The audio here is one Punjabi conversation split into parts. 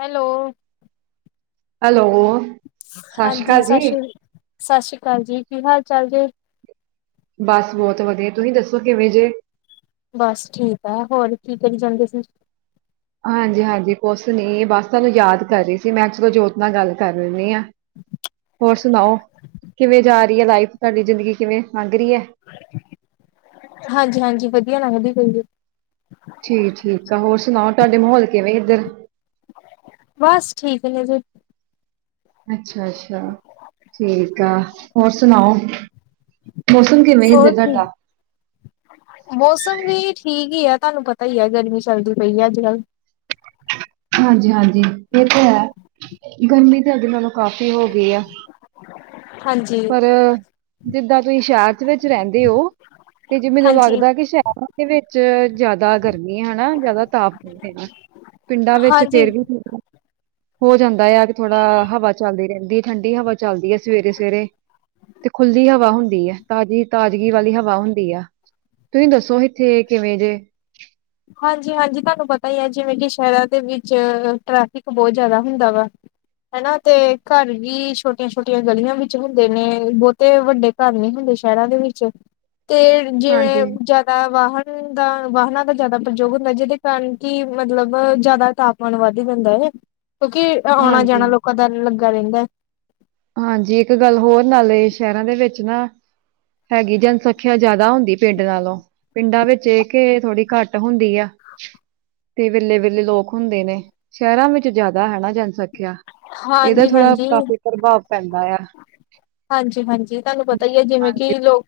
ਹੈਲੋ। ਹੈਲੋ। ਸਤਿ ਸ਼੍ਰੀ ਹਾਂਜੀ ਅਕਾਲ ਜੀ ਸਤਿ ਸ੍ਰੀ ਸਤਿ ਸ੍ਰੀ ਅਕਾਲ ਜੀ ਕੀ ਹਾਲ ਚਾਲ ਜੇ। ਬਸ ਬਹੁਤ ਵਧੀਆ ਤੁਸੀਂ ਦੱਸੋ ਕਿਵੇਂ ਜੇ। ਬਸ ਠੀਕ ਹੈ ਹੋਰ ਕੀ ਕਰੀ ਜਾਂਦੇ ਸੀ। ਹਾਂਜੀ ਹਾਂਜੀ, ਕੁਛ ਨੀ ਬਸ ਤੁਾਨੂੰ ਯਾਦ ਕਰ ਰਹੀ ਸੀ ਮੈਂ ਚਲੋ ਜੋਤ ਨਾਲ ਗੱਲ ਕਰ ਲੈਂਦੀ ਹਾਂ। ਹੋਰ ਸੁਣਾਓ ਕਿਵੇਂ ਜਾ ਰਹੀ ਹੈ, ਲਾਈਫ ਤੁਹਾਡੀ ਜ਼ਿੰਦਗੀ ਕਿਵੇਂ ਲੰਘ ਰਹੀ ਹੈ। ਹਾਂਜੀ ਹਾਂਜੀ, ਵਧੀਆ ਲੰਘਦੀ ਪਈ ਐ। ਠੀਕ ਠੀਕ ਆ ਹੋਰ ਸੁਣਾਓ ਤੁਹਾਡੇ ਮਾਹੌਲ ਕਿਵੇਂ ਇੱਧਰ। ਬਸ ਠੀਕ ਨੇ ਜੇ। ਅੱਛਾ ਅੱਛਾ ਠੀਕ ਆ ਹੋਰ ਸੁਣਾਓ। ਮੌਸਮ ਕਿਵੇਂ ਹੋਰ ਇੱਧਰ ਠੀਕ ਤੁਹਾਡਾ ਮੌਸਮ ਵੀ ਠੀਕ ਹੀ ਆ ਤੁਹਾਨੂੰ ਪਤਾ ਹੀ ਹੈ ਗਰਮੀ ਚੱਲਦੀ ਪਈ ਹੈ ਅੱਜ ਕੱਲ। ਹਾਂਜੀ ਹਾਂਜੀ ਇਹ ਤਾਂ ਹੈ ਗਰਮੀ ਤਾਂ ਅੱਗੇ ਨਾਲੋਂ ਕਾਫੀ ਹੋ ਗਈ ਆ। ਹਾਂਜੀ, ਪਰ ਜਿੱਦਾਂ ਤੁਸੀਂ ਸ਼ਹਿਰ ਵਿੱਚ ਰਹਿੰਦੇ ਹੋ। ਤੇ ਜੇ ਮੈਨੂੰ ਹਾਂਜੀ, ਲੱਗਦਾ ਕਿ ਸ਼ਹਿਰ ਦੇ ਵਿੱਚ ਜ਼ਿਆਦਾ ਗਰਮੀ ਹਨਾ ਜ਼ਿਆਦਾ ਤਾਪਮਾਨ ਹੈਗਾ ਪਿੰਡਾਂ ਵਿੱਚ ਹਾਂਜੀ। ਹੂੰ। ਹੋ ਜਾਂਦਾ ਆ ਕਿ ਥੋੜਾ ਹਵਾ ਚੱਲਦੀ ਰਹਿੰਦੀ ਹੈ ਠੰਡੀ ਹਵਾ ਚੱਲਦੀ ਹੈ ਸਵੇਰੇ ਸਵੇਰੇ। ਤੇ ਖੁੱਲੀ ਹਵਾ ਹੁੰਦੀ ਹੈ ਤਾਜ਼ੀ ਤਾਜਗੀ ਵਾਲੀ ਹਵਾ ਹੁੰਦੀ ਆ ਤੁਸੀਂ ਦੱਸੋ ਇੱਥੇ ਕਿਵੇਂ ਦੇ ਹਾਂਜੀ-ਹਾਂਜੀ ਤੁਹਾਨੂੰ ਪਤਾ ਹੀ ਹੈ, ਜਿਵੇਂ ਕਿ ਸ਼ਹਿਰਾਂ ਦੇ ਵਿੱਚ ਟ੍ਰੈਫਿਕ ਬਹੁਤ ਜ਼ਿਆਦਾ ਹੁੰਦਾ ਵਾ ਹਨਾ ਤੇ ਘਰ ਵੀ ਛੋਟੀਆਂ- ਛੋਟੀਆਂ ਗਲੀਆਂ ਵਿੱਚ ਹੁੰਦੇ ਨੇ ਬਹੁਤੇ ਵੱਡੇ ਘਰ ਨਹੀਂ ਹੁੰਦੇ ਸ਼ਹਿਰਾਂ ਦੇ ਵਿੱਚ ਤੇ ਹਾਂਜੀ ਜਿਵੇਂ ਜ਼ਿਆਦਾ ਵਾਹਨ ਦਾ ਵਾਹਨਾਂ ਦਾ ਜ਼ਿਆਦਾ ਪ੍ਰਯੋਗ ਹੁੰਦਾ ਜਿਹਦੇ ਕਾਰਨ ਕਿ ਮਤਲਬ ਜ਼ਿਆਦਾ ਤਾਪਮਾਨ ਵੱਧ ਜਾਂਦਾ ਹੈ ਕਿਉਂਕਿ ਔਣਾ ਹਾਂਜੀ ਜਾਣਾ ਲੋਕਾਂ ਦਾ ਲੱਗਾ ਰਹਿੰਦਾ। ਹਾਂਜੀ ਇੱਕ ਗੱਲ ਹੋਰ ਨਾਲੇ ਸ਼ਹਿਰਾਂ ਦੇ ਵਿੱਚ ਨਾ, ਹੈਗੀ ਜਨਸੰਖਿਆ ਜਿਆਦਾ ਹੁੰਦੀ ਪਿੰਡ ਨਾਲੋਂ ਪਿੰਡਾਂ ਵਿੱਚ ਇਹ ਕਿ ਥੋੜ੍ਹੀ ਘੱਟ ਹੁੰਦੀ ਆ। ਤੇ ਵਿਰਲੇ ਵਿਰਲੇ ਲੋਕ ਹੁੰਦੇ ਨੇ ਸ਼ਹਿਰਾਂ ਵਿੱਚ ਜ਼ਿਆਦਾ ਹੈ ਨਾ ਜਨਸੰਖਿਆ। ਇਹਦਾ ਹਾਂਜੀ ਥੋੜਾ ਹਾਂਜੀ ਕਾਫੀ ਪ੍ਰਭਾਵ ਪੈਂਦਾ ਆ। ਹਾਂਜੀ- ਹਾਂਜੀ ਤੁਹਾਨੂੰ ਪਤਾ ਹੀ ਹੈ ਜਿਵੇਂ ਕਿ ਹਾਂਜੀ ਲੋਕ,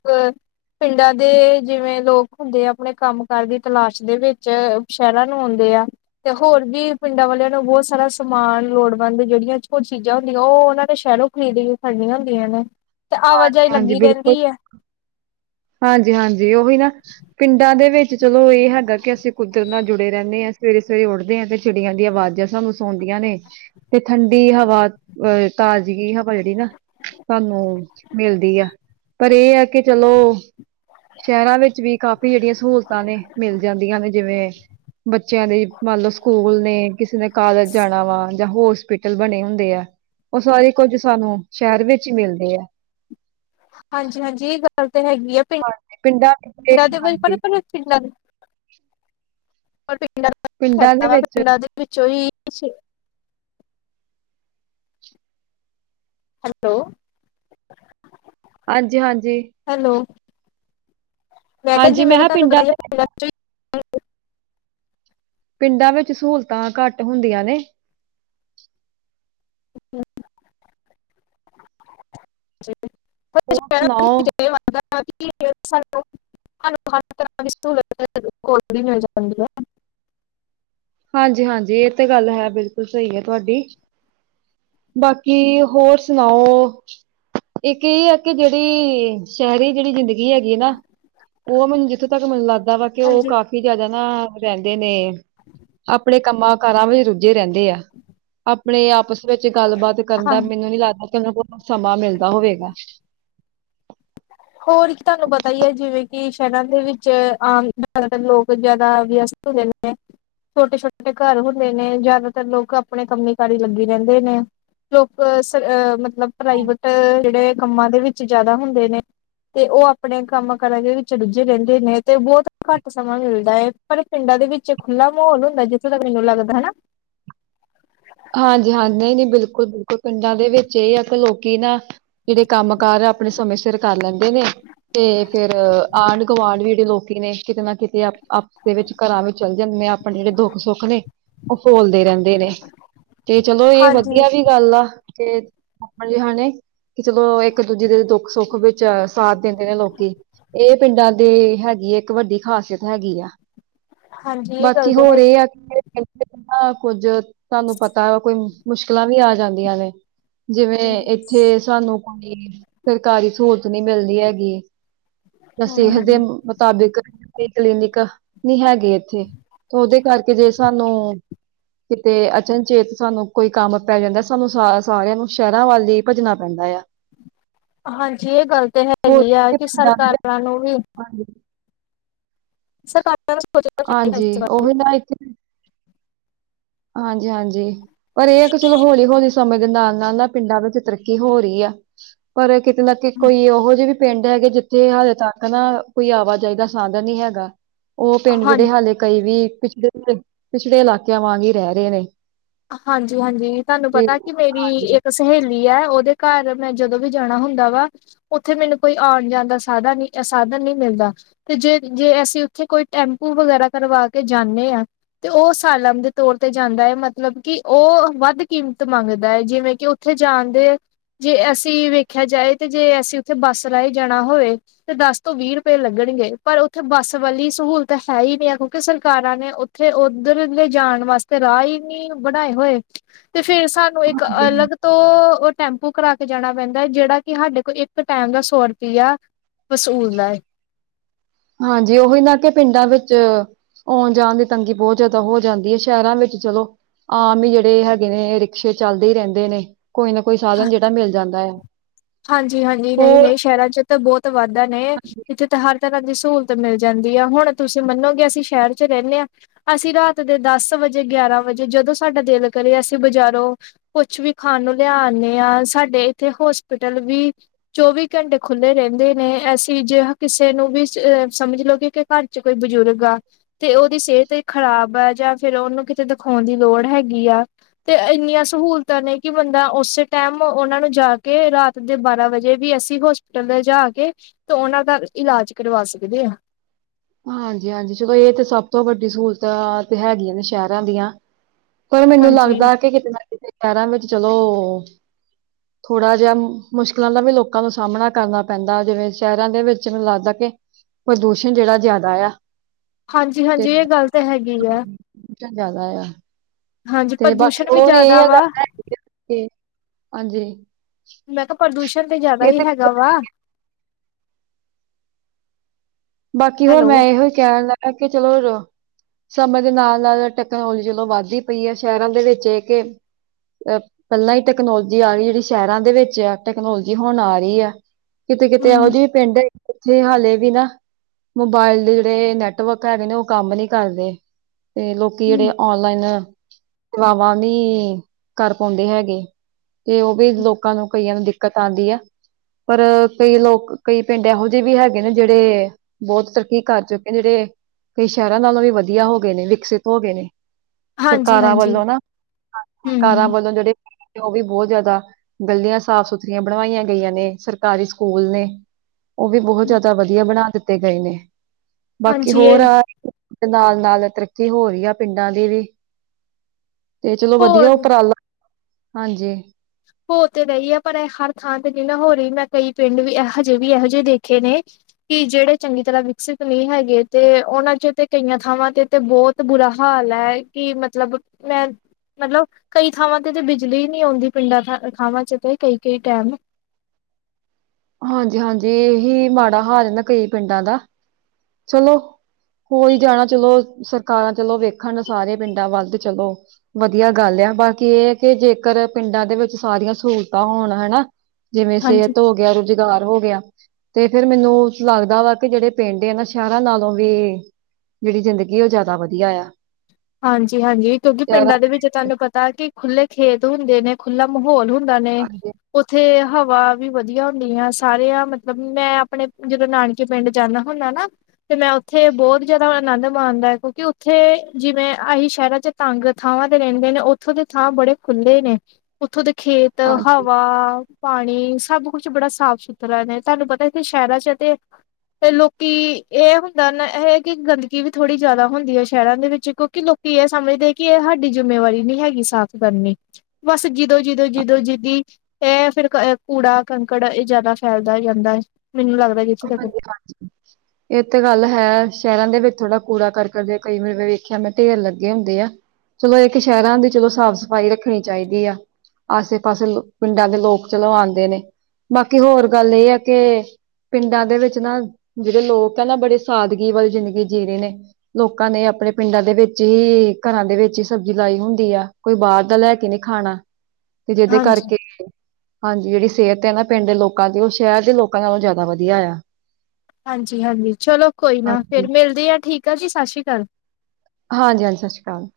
ਪਿੰਡਾਂ ਦੇ ਜਿਵੇਂ ਲੋਕ ਹੁੰਦੇ ਆ ਆਪਣੇ ਕੰਮ ਕਾਰ ਦੀ ਤਲਾਸ਼ ਦੇ ਵਿੱਚ ਸ਼ਹਿਰਾਂ ਨੂੰ ਆਉਂਦੇ ਆ, ਤੇ ਹੋਰ ਵੀ ਪਿੰਡਾਂ ਵਾਲਿਆਂ ਨੂੰ ਬਹੁਤ ਸਾਰਾ ਸਮਾਨ ਲੋੜਵੰਦ ਜਿਹੜੀਆਂ ਕੁਝ ਚੀਜ਼ਾਂ ਹੁੰਦੀਆਂ ਉਹਨਾਂ ਦੇ ਸ਼ਹਿਰੋਂ ਰੀ [unintelligible] ਖੜੀਆਂ ਹੁੰਦੀਆਂ ਨੇ ਤੇ ਆਵਾਜਾਈ ਹਾਂਜੀ ਹਾਂਜੀ ਲੱਗੀ ਬਿਲਕੁਲ ਰਹਿੰਦੀ ਹੈ। ਹਾਂਜੀ -ਹਾਂਜੀ, ਔਹੀ ਨਾ ਪਿੰਡਾਂ ਦੇ ਵਿੱਚ ਚਲੋ ਇਹ ਹੈਗਾ ਕਿ ਅਸੀਂ ਕੁਦਰਤ ਨਾਲ ਜੁੜੇ ਰਹਿੰਦੇ ਹਾਂ। ਸਵੇਰੇ -ਸਵੇਰੇ ਉੱਦੇ ਆ ਤੇ ਚਿੜੀਆਂ ਦੀ ਆਵਾਜ਼ਾਂ ਸਾਨੂੰ ਸੁਦੀਆਂ ਨੇ ਤੇ ਠੰਡੀ ਹਵਾ ਅਹ ਤਾਜ਼ਗੀ ਹਵਾ ਜਿਹੜੀ ਨਾ ਸਾਨੂੰ ਮਿਲਦੀ ਆ ਪਰ ਇਹ ਆ ਕਿ ਚਲੋ। ਸ਼ਹਿਰਾਂ ਵਿੱਚ ਵੀ ਕਾਫੀ ਜਿਹੜੀਆਂ ਸਹੂਲਤਾਂ ਨੇ ਮਿਲ ਜਾਂਦੀਆਂ ਨੇ ਜਿਵੇਂ, ਬੱਚਿਆਂ ਦੇ ਮੰਨ ਲਓ ਸਕੂਲ ਨੇ ਕਿਸੇ ਨੇ ਕਾਲਜ ਜਾਣਾ ਵਾ ਜਾਂ ਹੋਰਸਪਿ ਟਲ ਬਣੇ ਹੁੰਦੇ ਆ ਉਹ ਸਾਰੇ ਕੁੱਝ ਸਾਨੂੰ ਸ਼ਹਿਰ ਵਿੱਚ ਹੀ ਮਿਲਦੇ ਆ। ਹਾਂਜੀ -ਹਾਂਜੀ ਇਹ ਗੱਲ ਤਾਂ ਹੈਗੀ ਹੈ ਪਿੰ ਹਾਂਜੀ ਵਿੱਚ ਤੇ- ਪਿੰਡਾਂ ਦੇ ਵਿੱਚ ਹਾਂਜੀ ਪਰਤਾ [unintelligible] ਪਿੰਡਾਂ ਪਿੰਡਾਂ ਵ ਪਿੰਡਾਂ ਦੇ [unintelligible] ਵਿੱਚ ਪਿੰਡਾਂ ਦੇ, ਵਿੱਚੋਂ ਹੀ [unintelligible] ਹੈਲੋ। ਹਾਂਜੀ -ਹਾਂਜੀ। ਹੈਲੋ। ਮੈਂ ਕਿਹਾ ਹਾਂਜੀ ਜਿਵੇਂ ਕਿ ਤੁਹਾਨੂੰ ਪਿੰਡਾਂ ਦੇ ਪਤਾ। ਵਿੱਚ- [unintelligible] ਪਿੰਡਾਂ ਵਿੱਚ ਸਹੂਲਤਾਂ ਘੱਟ ਹੁੰਦੀਆਂ ਨੇ, [unintelligible] ਹੋਰ ਸੁਣਾਓ [unintelligible] ਸਾਨੂੰ ਹ ਤਰ੍ਹਾਂ ਦੀ ਸਹੂਲਤ ਘਲ ਵੀ [unintelligible] ਮਿਲ ਜਾਂਦੀ ਹੈ। ਹਾਂਜੀ- ਹਾਂਜੀ ਇਹ ਤੇ ਗੱਲ ਹੈ ਬਿਲਕੁਲ ਸਹੀ ਹੈ ਤੁਹਾਡੀ। ਬਾਕੀ ਹੋਰ ਸੁਣਾਓ? ਇੱਕ ਇਹ ਹੈ ਕਿ, ਜਿਹੜੀ ਸ਼ਹਿਰੀ ਜਿਹੜੀ ਜ਼ਿੰਦਗੀ ਹੈਗੀ ਹੈ ਨਾ। ਔਹ ਮੈਨੂੰ ਜਿੱਥੇ ਤ ਮੈਨੂੰ ਲੱਗਦਾ ਵਾ। ਕਿ ਔਹ ਹਾਂਜੀ ਕਾਫ਼ੀ ਜਿਆਦਾ ਨਾ ਰਹਿੰਦੇ ਨੇ, ਆਪਣੇ ਕੰਮਾਂ ਕਾਰਾਂ ਵਿੱਚ ਰੁੱਝੇ ਰਹਿੰਦੇ ਆ ਆਪਣੇ ਆਪਸ ਵਿੱਚ ਗੱਲਬਾਤ ਕਰਨ ਹਾਂ ਦਾ ਮੈਨੂੰ ਨੀ ਲੱਗਦਾ ਕਿ ਉਹ ਕੋਲ ਸਮਾਂ ਮਿਲਦਾ ਹੋਵੇਗਾ। ਹੋਰ ਕੀ ਤੁਹਾਨੂੰ ਪਤਾ ਹੀ ਹੈ ਜਿਵੇਂ ਕਿ ਸ਼ਹਿਰਾਂ ਦੇ ਵਿੱਚ ਆਮ ਜ਼ਿਆਦਾਤਰ ਲੋਕ ਜਿਆਦਾ ਨ [unintelligible] ਛੋਟੇ- ਛੋਟੇ ਘਰ ਹੁੰਦੇ ਨੇ ਜਿਆਦਾਤਰ ਲੋਕ ਆਪਣੇ ਕੰਮੀ ਕਾਰੀ ਲੱਗੀ ਰਹਿੰਦੇ ਨੇ, ਲੋਕ ਮਤਲਬ ਪ੍ਰਾਈਵੇਟ ਜਿਹੜੇ ਕੰਮਾਂ ਦੇ ਵਿੱਚ ਜਿਆਦਾ ਹੁੰਦੇ ਨੇ ਤੇ ਔਹ ਆਪਣੇ ਕੰਮ ਕਾਰਾਂ ਦੇ ਵਿੱਚ ਰੁੱਝੇ ਰਹਿੰਦੇ ਨੇ ਤੇ ਬਹੁਤ ਘੱਟ ਸਮਾਂ ਮਿਲਦਾ ਹੈ। ਪਰ ਇਹ ਪਿੰਡਾਂ ਦੇ ਵਿੱਚ ਇੱਕ ਖੁੱਲ੍ਹਾ ਮਾਹੌਲ ਹੁੰਦਾ ਜਿੱਥੋਂ ਤੱਕ ਮੈਨੂੰ ਲੱਗਦਾ ਹਨਾ। ਹਾਂਜੀ ਹਾਂ ਨਹੀਂ ਨਹੀਂ ਬਿਲਕੁਲ ਬਿਲਕੁਲ ਪਿੰਡਾਂ ਦੇ ਵਿੱਚ ਇਹ ਹੈ ਇੱਕ ਲੋਕੀ ਨਾ ਜਿਹੜੇ ਕੰਮ ਕਾਰ ਆਪਣੇ ਸਮੇਂ ਸਿਰ ਕਰ ਲੈਂਦੇ ਨੇ ਤੇ ਫੇਰ ਆਂਢ ਗੁਆਂਢ ਵੀ ਜਿਹੜੇ ਲੋਕੀ ਨੇ ਕਿਤੇ ਨਾ ਕਿਤੇ ਤੇ ਆਪਸ ਦੇ ਵਿੱਚ ਘਰਾਂ ਵਿੱਚ ਚਲੇ ਜਾਂਦੇ ਨੇ। ਆਪਣੇ ਜਿਹੜੇ ਦੁੱਖ ਸੁੱਖ ਨੇ ਉਹ ਫੋਲਦੇ ਰਹਿੰਦੇ ਨੇ। ਤੇ ਚਲੋ ਇਹ ਹਾਂਜੀ ਵਧੀਆ ਵੀ ਗੱਲ ਆ। ਤੇ ਆਪ ਜਿਹਾ ਨੇ ਕਿ ਚਲੋ। ਇੱਕ ਦੂਜੇ ਦੇ ਦੁੱਖ- ਸੁੱਖ ਵਿੱਚ ਸਾਥ ਦਿੰਦੇ ਨੇ ਲੋਕੀ। ਇਹ ਪਿੰਡਾਂ ਦੇ ਹੈਗੀ ਆ। ਇੱਕ ਵੱਡੀ ਖ਼ਾਸੀਅਤ ਹੈਗੀ ਆ। ਹਾਂਜੀ ਇਹ ਗੱਲ ਬਾਕੀ ਤਾਂ ਹੋਰ ਹੈ ਇਹ ਆ ਕਿ ਏਨਾ ਕੁੱਝ ਤੁਹਾਨੂੰ ਪਤਾ ਵਾਂ। ਕੋਈ ਮੁਸ਼ਕਿਲਾਂ ਵੀ ਆ ਜਾਂਦੀਆਂ ਨੇ। ਜਿਵੇਂ ਇੱਥੇ ਸਾਨੂੰ। ਸਰਕਾਰੀ ਸਹੂਲਤ ਨਹੀਂ ਮਿਲਦੀ ਹੈਗੀ। ਨਸਿਹਤ ਦੇ ਹਮ ਮੁਤਾਬਿਕ ਕਲੀਨਿਕ ਨੀ ਹੈਗੇ ਇੱਥੇ। ਉਹਦੇ ਕਰਕੇ ਜੇ ਸਾਨੂੰ ਤੇ ਅਚਨਚੇਤ ਸਾਨੂੰ ਕੋਈ ਕੰਮ ਪੈ ਜਾਂਦਾ। ਸਾਨੂੰ ਸਾਰਿਆਂ ਨੂੰ ਸ਼ਹਿਰਾਂ ਵੱਲ ਲਈ ਭੱਜਣਾ ਪੈਂਦਾ ਆ। [inaudible] ਹਾਂਜੀ ਇਹ ਗੱਲ ਤਾਂ ਹੋਰ ਹੈਗੀ ਆ। ਇੱਥੇ ਕਿ ਪਿੰਡਾਂ ਦੇ ਵਿੱਚ ਸਰਕਾਰਾਂ ਨੂੰ ਵੀ ਹਾਂਜੀ [unintelligible] ਸਹੀ ਚ। ਹਾਂਜੀ- ਹਾਂਜੀ ਪਰ ਇਹ ਇੱਕ ਚਲੋ ਹੌਲੀ- ਹੌਲੀ ਸਮੇਂ ਦੇ ਨਾਲ ਨਾਲ ਨਾ। ਪਿੰਡਾਂ ਵਿੱਚ ਤਰੱਕੀ ਹੋ ਰਹੀ ਆ, ਪਰ ਕਿਤੇ ਨਾ ਕਿ ਕੋਈ ਇਹੋ ਜਿਹੇ ਵੀ ਪਿੰਡ ਹੈਗੇ ਜਿੱਦ ਹਾਲੇ ਤੱਕ ਨਾ ਕੋਈ ਆਵਾਜਾਈ ਦਾ ਸਾਧਨ ਨੀ ਹੈਗਾ। ਉਹ ਪਿੰਡ ਹਾਂਜੀ ਜਿਹੜੇ ਹਲੇ ਕਈ ਵੀ ਪਿਛੜੇ-ਪਿਛੜੇ ਇਲਾਕਿਆਂ ਵਾਂਗ ਹੀ ਰਹਿ ਰਹੇ ਨੇ। ਹਾਂਜੀ- ਹਾਂਜੀ ਤੁਹਾਨੂੰ ਤੇ ਪਤਾ। ਕਿ ਮੇਰੀ ਹਾਂਜੀ ਇੱਕ ਸਹੇਲੀ ਹੈ ਉਹਦੇ ਘਰ ਮੈਂ ਜਦੋਂ ਵੀ ਜਾਣਾ ਹੁੰਦਾ ਵਾ ਉੱਥੇ ਮੈਨੂੰ ਕੋਈ ਆਉਣ ਜਾਣ ਦਾ ਸਾਧਨ ਨਹੀਂ ਸਾਧਨ ਨਹੀਂ ਮਿਲਦਾ। ਤੇ ਜੇ -ਜੇ ਅਸੀਂ ਉੱਥੇ ਕੋਈ ਟੈਂਪੂ ਵਗੈਰਾ ਕਰਵਾ ਕੇ ਜਾਨੇ ਹਾਂ। ਤੇ ਉਹ ਸਾਲਮ ਦੇ ਤੌਰ ਤੇ ਜਾਂਦਾ ਹੈ। ਮਲ ਮਤਲਬ ਕਿ ਉਹ ਵੱਧ ਕੀਮਤ ਮੰਗਦਾ ਹੈ। ਜਿਵੇਂ ਕਿ ਉੱਥੇ ਜਾਣ ਦੇ ਜੇ ਅਸੀਂ ਵੇਖਿਆ ਜਾਏ। ਤੇ ਜੇ ਅਸੀਂ ਉੱਥੇ ਬੱਸ ਰਾਹੀਂ ਜਾਣਾ ਹੋਵੇ। ਤੇ ਦਸ ਤੋਂ ਵੀਹ ਰੁਪਏ ਲੱਗਣਗੇ। ਪਰ ਉੱਥੇ ਬੱਸ ਵਾਲੀ ਸਹੂਲਤ ਹੈ ਹੀ ਨਹੀਂ ਹੈ ਕਿਉਂਕਿ ਸਰਕਾਰਾਂ ਨੇ ਓਥੇ ਉਥੇ ਉ ਓਧਰ ਦੇ ਜਾਣ ਵਾਸਤੇ ਰਾਹ ਹੀ। ਨਿਯਮ ਬਣਾਏ ਹੋਏ। ਤੇ ਫੇਰ ਸਾਨੂੰ ਇੱਕ ਹਾਂਜੀ ਅਲੱਗ। ਤੋਂ ਉਹ ਟੈਂਪੂ ਕਰਾ ਕੇ ਜਾਣਾ ਪੈਂਦਾ ਜਿਹੜਾ ਕਿ ਸਾਡੇ ਕੋਲ ਇੱਕ ਟੈਮ ਦਾ ਸੋ ਰੁਪਈਆ। ਵਸੁਲ ਦਾ ਏ। ਹਾਂਜੀ। ਉਹੀ ਨਾ ਕਿ ਪਿੰਡਾਂ ਵਿੱਚ ਆਉਣ ਜਾਣ ਦੀ ਤੰਗੀ ਬਹੁਤ ਜ਼ਿਆਦਾ ਹੋ ਜਾਂਦੀ ਹੈ। ਸ਼ਹਿਰਾਂ ਵਿੱਚ ਚਲੋ ਆਮ ਹੀ ਜਿਹੜੇ ਹੈਗੇ ਨੇ ਰਿਕਸ਼ੇ ਚੱਲਦੇ ਹੀ ਰਹਿੰਦੇ ਨੇ। ਕੋਈ ਨਾ ਕੋਈ ਸਾਧਨ ਜਿਹੜਾ ਮਿਲ ਜਾਂਦਾ ਆ। ਹਾਂਜੀ - ਹਾਂਜੀ ਨਹੀਂ - ਨਹੀਂ ਸ਼ਹਿਰਾਂ ਚ ਤਾਂ ਬਹੁਤ ਵਾਧ ਨੇ। ਇੱਥੇ ਤਾਂ ਹਰ ਤਰ੍ਹਾਂ ਦੀ ਸਹੂਲਤ ਮਿਲ ਜਾਂਦੀ ਆ। ਹੁਣ ਤੁਸੀਂ ਮੰਨੋਗੇ ਅਸੀਂ ਸ਼ਹਿਰ ਚ ਰਹਿੰਦੇ ਹਾਂ। ਅਸੀਂ ਰਾਤ ਦੇ ਦਸ ਵਜੇ ਗਿਆਰਾਂ ਵਜੇ। ਜਦੋਂ ਸਾਡਾ ਦਿਲ ਕਰੇ ਅਸੀਂ ਬਜ਼ਾਰੋਂ ਕੁਛ ਵੀ ਖਾਣ ਨੂੰ ਲਿਆਨੇ ਹਾਂ ਸਾਡੇ ਇੱਥੇ ਹੋਸਪਿਟਲ ਵੀ। ਚੌਵੀ ਘੰਟੇ ਖੁੱਲ੍ਹੇ ਰਹਿੰਦੇ ਨੇ। ਅਸੀਂ ਜਿਹਾ ਕਿਸੇ ਨੂੰ ਵੀ ਸਮਝ ਲਓਗੇ। ਕਿ ਘਰ ਚ ਕੋਈ ਬਜ਼ੁਰਗ ਆ। ਤੇ ਉਹਦੀ ਸਿਹਤ ਖ਼ਰਾਬ ਆ ਜਾਂ ਫਿਰ ਉਹਨੂੰ ਕਿਤੇ ਦਿਖਾਉਣ ਦੀ ਲੋੜ ਹੈਗੀ ਆ। ਤੇ ਇੰਨੀਆਂ ਸਹੂਲਤਾਂ ਨੇ। ਕਿ ਬੰਦਾ ਉਸੇ ਟਾਈਮ ਉਹਨਾ ਨੂੰ ਜਾ ਕੇ ਰਾਤ ਦੇ ਬਾਰਾਂ ਵਜੇ ਵੀ। ਅਸੀਂ ਹੋਸਪਿਟਲ ਜਾ ਕੇ ਤਾਂ ਉਹਨਾਂ ਦਾ ਇਲਾਜ ਕਰਵਾ ਸਕਦੇ ਹਾਂ। ਹਾਂਜੀ - ਹਾਂਜੀ ਚਲੋ। ਇਹ ਤੇ ਸਭ ਤੋਂ ਵੱਡੀ ਸਹੂਲਤਾਂ ਤੇ ਹੈਗੀਆਂ ਨੇ ਸ਼ਹਿਰਾਂ ਦੀਆਂ। ਪਰ ਮੈਨੂੰ ਹਾਂਜੀ ਲੱਗਦਾ ਕਿ ਕਿਤੇ ਨਾ ਕਿਤੇ ਸ਼ਹਿਰਾਂ ਵਿੱਚ ਚਲੋਂ। ਥੋੜਾ ਜਹਾ ਮੁਸ਼ਕਿਲਾਂ ਦਾ ਵੀ ਲੋਕਾਂ ਨੂੰ ਸਾਹਮਣਾ ਕਰਨਾ ਪੈਂਦਾ। ਜਿਵੇਂ ਸ਼ਹਿਰਾਂ ਦੇ ਵਿੱਚ ਮੈਨੂੰ ਲੱਗਦਾ ਕੇ ਪ੍ਰਦੂਸ਼ਣ ਜਿਹੜਾ। ਜ਼ਿਆਦਾ ਆ ਹਾਂਜੀ ਤੇ ਹਾਂਜੀ ਇਹ ਗੱਲ ਤਾਂ ਹੈਗੀ ਆ ਜਿਆਦਾ ਆ। ਹਾਂਜੀ ਤੇ ਬਾਕੀ ਪ੍ਰਦੂਸ਼ਣ ਵੀ ਹੋਰ ਇਹ ਜ਼ਿਆਦਾ ਆ ਵਾ ਗੱਲ ਕੇ ਹਾਂਜੀ। ਮੈਂ ਕਿਹਾ। ਪ੍ਰਦੂਸ਼ਣ ਤੇ ਜ਼ਿਆਦਾ ਹੀ ਹੈਗਾ ਵਾ। ਬਾਕੀ ਹੋਰ। ਹੈਲੋ ਮੈਂ ਇਹੋ ਹੀ ਕਹਿਣ ਲ ਕਿ ਚਲੋ। ਸਮੇਂ ਦੇ ਨਾਲ-ਨਾਲ ਟੈਕਨੋਲੋਜੀ ਚਲੋਂ ਵੱਧਦੀ ਪਈ ਹੈ, ਸ਼ਹਿਰਾਂ ਦੇ ਵਿੱਚ ਇਹ ਕਿ ਅ ਪਹਿਲਾਂ ਹੀ ਟੈਕਨੋਲੋਜੀ ਆ ਰਹੀ ਜਿਹੜੀ ਸ਼ਹਿਰਾਂ ਦੇ ਵਿੱਚ ਆ, ਟੈਕਨੋਲੋਜੀ ਹੁਣ ਆ ਰਹੀ ਹੈ। ਕਿਤੇ-ਕਿਤੇ ਇਹੋ ਹਮ ਜੇ ਵੀ ਪਿੰਡ ਹੈ ਉੱਥੇ ਹਾਲੇ ਵੀ ਨਾ ਮੋਬਾਇਲ ਦੇ ਜਿਹੜੇ ਨੈਟਵਰਕ ਹੈਗੇ ਨੇ ਉਹ ਕੰਮ ਨੀ ਕਰਦੇ। ਤੇ ਲੋਕੀ ਜਿਹੜੇ ਹਮ ਔਨਲਾਈਨ ਸੇਵਾਵਾਂ ਨਹੀਂ ਕਰ ਪਾਉਂਦੇ ਹੈਗੇ। ਤੇ ਉਹ ਵੀ ਲੋਕਾਂ ਨੂੰ ਕਈਆਂ ਨੂੰ ਦਿੱਕਤ ਆਉਂਦੀ ਹੈ। ਪਰ ਕਈ ਲੋਕ ਕਈ ਪਿੰਡ ਇਹੋ ਜਿਹੇ ਵੀ ਹੈਗੇ ਨੇ ਜਿਹੜੇ ਬਹੁਤ ਤਰੱਕੀ ਕਰ ਚੁੱਕੇ ਨੇ। ਜਿਹੜੇ ਕਈ ਸ਼ਹਿਰਾਂ ਨਾਲੋਂ ਵੀ ਵਧੀਆ ਹੋ ਗਏ ਨੇ, ਵਿਕਸਿਤ ਹੋ ਗਏ ਨੇ। ਹਾਂਜੀ ਸਰਕਾਰਾਂ ਹਾਂਜੀ ਵੱਲੋਂ ਨਾ, ਸਰਕਾਰਾਂ ਹਮ ਵੱਲੋਂ ਜਿਹੜੇ ਉਹ ਵੀ ਬਹੁਤ ਜ਼ਿਆਦਾ ਗਲੀਆਂ ਸਾਫ -ਸੁਥਰੀਆਂ ਬਣਵਾਈਆਂ ਗਈਆਂ ਨੇ, ਸਰਕਾਰੀ ਸਕੂਲ ਨੇ। ਉਹ ਵੀ ਬਹੁਤ ਜ਼ਿਆਦਾ ਵਧੀਆ ਬਣਾ ਦਿੱਤੇ ਗਏ ਨੇ। ਬਾਕੀ ਹਾਂਜੀ ਹੋਰ ਇਹ ਆ ਤੇ ਨਾਲ -ਨਾਲ ਤਰੱਕੀ ਹੋ ਰਹੀ ਆ ਪਿੰਡਾਂ ਦੀ ਵੀ। ਤੇ ਚਲੋ ਵਧੀਆ ਹੋਰ ਉਪਰਾਲਾ, ਹਾਂਜੀ। ਹੋ ਤੇ ਰਹੀ ਹੈ, ਪਰ ਇਹ ਹਰ ਥਾਂ ਤੇ ਨਾ ਹੋ ਰਹੀ ਮੈਂ ਕਈ ਪਿੰਡ ਵੀ ਇਹੋਜੇ ਵੀ ਇਹੋ ਜਿਹੇ ਦੇਖੇ ਨੇ। ਕਿ ਜਿਹੜੇ ਚੰਗੀ ਤਰ੍ਹਾਂ ਵਿਕਸਿਤ ਨਹੀਂ ਹੈਗੇ ਤੇ ਉਹਨਾਂ ਚ ਤੇ ਕਈਆਂ ਥਾਵਾਂ ਤੇ ਤੇ ਬਹੁਤ ਬੁਰਾ ਹਾਲ ਏ, ਕਿ ਮਤਲਬ ਮੈਂ ਮਤਲਬ ਕਈ ਥਾਵਾਂ ਤੇ ਤੇ ਬਿਜਲੀ ਨਹੀਂ ਆਉਂਦੀ। ਪਿੰਡਾਂ ਥ ਥਾਵਾਂ ਚ ਤੇ ਕਈ -ਕਈ ਟਾਈਮ। ਹਾਂਜੀ -ਹਾਂਜੀ ਇਹੀ ਮਾੜਾ ਹਾਲ ਏ ਨਾ ਕਈ ਪਿੰਡਾਂ ਦਾ ਚਲੋ। ਹੋਈ ਜਾਣਾ ਚਲੋ ਸਰਕਾਰਾਂ ਚਲੋ ਵੇਖਣ ਸਾਰੇ ਪਿੰਡਾਂ ਵੱਲ ਤੇ ਚਲੋ। ਵਧੀਆ ਗੱਲ ਆ ਬਾਕੀ ਇਹ ਹੈ ਕਿ ਜੇਕਰ ਪਿੰਡਾਂ ਦੇ ਵਿੱਚ ਸਾਰੀਆਂ ਸਹੂਲਤਾਂ ਹੋਣ ਹਨਾ। ਜਿਵੇਂ ਹਾਂਜੀ ਸਿਹਤ ਹੋ ਗਿਆ, ਰੁਜ਼ਗਾਰ ਹੋ ਗਿਆ। ਤੇ ਫੇਰ ਮੈਨੂੰ ਲੱਗਦਾ ਵਾ ਕਿ, ਜਿਹੜੇ ਪਿੰਡ ਇਹਨਾਂ ਸ਼ਹਿਰਾਂ ਨਾਲੋਂ ਵੀ ਜਿਹੜੀ ਜ਼ਿੰਦਗੀ ਉਹ ਜ਼ਿਆਦਾ ਵਧੀਆ ਆ। ਹਾਂਜੀ- ਹਾਂਜੀ ਕਿਉਂਕਿ, ਸ਼ਹਿਰਾਂ ਪਿੰਡਾਂ ਦੇ ਵਿੱਚ ਤੁਹਾਨੂੰ ਪਤਾ ਕਿ ਖੁੱਲ੍ਹੇ ਖੇਤ ਹੁੰਦੇ ਨੇ। ਖੁੱਲਾ ਮਾਹੌਲ ਹੁੰਦਾ ਨੇ। ਹਾਂਜੀ ਉੱਥੇ ਹਵਾ ਵੀ ਵਧੀਆ ਹੁੰਦੀ ਆ। ਸਾਰਿਆਂ ਮਤਲਬ ਮੈਂ ਆਪਣੇ ਜਦੋਂ ਨਾਨ ਕੇ ਪਿੰਡ ਜਾਂਦਾ ਹੁੰਦਾ ਨਾ, ਤੇ ਮੈਂ ਉੱਥੇ ਬਹੁਤ ਜਿਆਦਾ ਆਨੰਦ ਮਾਣਦਾ ਕਿਉਂਕਿ ਉੱਥੇ ਜਿਵੇਂ ਅਸੀਂ ਸ਼ਹਿਰਾਂ ਚ ਤੰਗ ਥਾਵਾਂ ਤੇ ਰਹਿੰਦੇ ਨੇ ਉਥੋਂ ਦੇ ਥਾਂ ਬੜੇ ਖੁੱਲ੍ਹੇ ਨੇ। ਉੱਥੋਂ ਦੇ ਖੇਤ, ਹਾਂਜੀ ਹਵਾ ਪਾਣੀ ਸਭ ਕੁਛ ਬੜਾ ਸਾਫ਼ -ਸੁਥਰਾ ਨੇ ਤੁਹਾਨੂੰ ਪਤਾ ਇੱਥੇ ਸ਼ਹਿਰਾਂ ਚ ਤੇ ਤੇ ਲੋਕੀ ਇਹ ਹੁੰਦਾ ਨਾ, ਇਹ ਕਿ ਗੰਦਗੀ ਵੀ ਥੋੜੀ ਜ਼ਿਆਦਾ ਹੁੰਦੀ ਹੈ ਸ਼ਹਿਰਾਂ ਦੇ ਵਿੱਚ। ਕਿਉਂਕਿ ਲੋਕੀ ਇਹ ਸਮਝਦੇ ਕਿ ਇਹ ਸਾਡੀ ਜਿੰਮੇਵਾਰੀ ਨ ਹੈਗੀ ਸਾਫ਼ ਕਰਨੀ। ਬਸ ਜਦੋਂ- ਜਦੋ- ਜਿਦੋ- ਜਿਦੀ ਇਹ ਫੇਰ ਕੂੜਾ ਕਰਕੱਟ ਇਹ ਜ਼ਿਆਦਾ ਫੈਲਦਾ ਜਾਂਦਾ ਹੈ। ਮੈਨੂੰ ਲੱਗਦਾ ਜਿੱਥੇ ਤੱਕ ਹਾਂਜੀ, ਹਾਂਜੀ, ਇਹ ਤੇ ਗੱਲ ਹੈ ਸ਼ਹਿਰਾਂ ਦੇ ਵਿੱਚ ਥੋੜ੍ਹਾ ਕੂੜਾ ਕਰਕੱਟ ਦੇ ਕਈ ਵੇਰੀ ਸਾਮਨੇ ਢੇਰ ਲੱਗੇ ਹੁੰਦੇ ਐ। ਚਲੋ ਇੱਕ ਸ਼ਹਿਰਾਂ ਦੀ ਚਲੋ ਸਾਫ਼ ਸਫ਼ਾਈ ਰੱਖਣੀ ਚਾਹੀਦੀ ਆ। ਆਸੇ ਪਾਸੇ ਪਿੰਡਾਂ ਦੇ ਲੋਕ ਚਲੋ ਆਉਂਦੇ ਨੇ ਬਾਕੀ ਹੋਰ ਗੱਲ ਇਹ ਹੈ ਕੇ ਪਿੰਡਾਂ ਦੇ ਵਿੱਚ ਨਾ ਜਿਹੜੇ ਲੋਕ ਆ ਨਾ ਬੜੇ ਸਾਦਗੀ ਵਾਲੀ ਜ਼ਿੰਦਗੀ ਜੀ ਰਹੇ ਨੇ। ਲੋਕਾਂ ਨੇ ਆਪਣੇ ਪਿੰਡਾਂ ਦੇ ਵਿੱਚ ਹੀ ਘਰਾਂ ਦੇ ਵਿੱਚ ਹੀ ਸਬਜ਼ੀ ਲਾਈ ਹੁੰਦੀ ਆ, ਕੋਈ ਬਾਹਰ ਦਾ ਲੈ ਕੇ ਨਹੀਂ ਖਾਣਾ। [inaudible] ਤੇ ਜਿਹਦੇ ਹਾਂਜੀ ਕਰਕੇ ਹਾਂਜੀ ਜਿਹੜੀ ਸਿਹਤ ਹੈ, ਨਾ ਪਿੰਡ ਦੇ ਲੋਕਾਂ ਦੀ ਉਹ ਸ਼ਹਿਰ ਦੇ ਲੋਕਾਂ ਨਾਲੋਂ ਜ਼ਿਆਦਾ ਵਧ ਵਧੀਆ ਇਆ। ਹਾਂਜੀ- ਹਾਂਜੀ ਚਲੋ ਕੋਈ ਨਾ ਹਾਂਜੀ ਫੇਰ ਮਿਲਦੇ ਹਾਂ, ਠੀਕ ਆ ਜੀ ਸਤਿ ਸ਼੍ਰੀ ਅਕਾਲ। ਹਾਂਜੀ-ਹਾਂਜੀ, ਸਤਿ ਸ਼੍ਰੀ ਅਕਾਲ।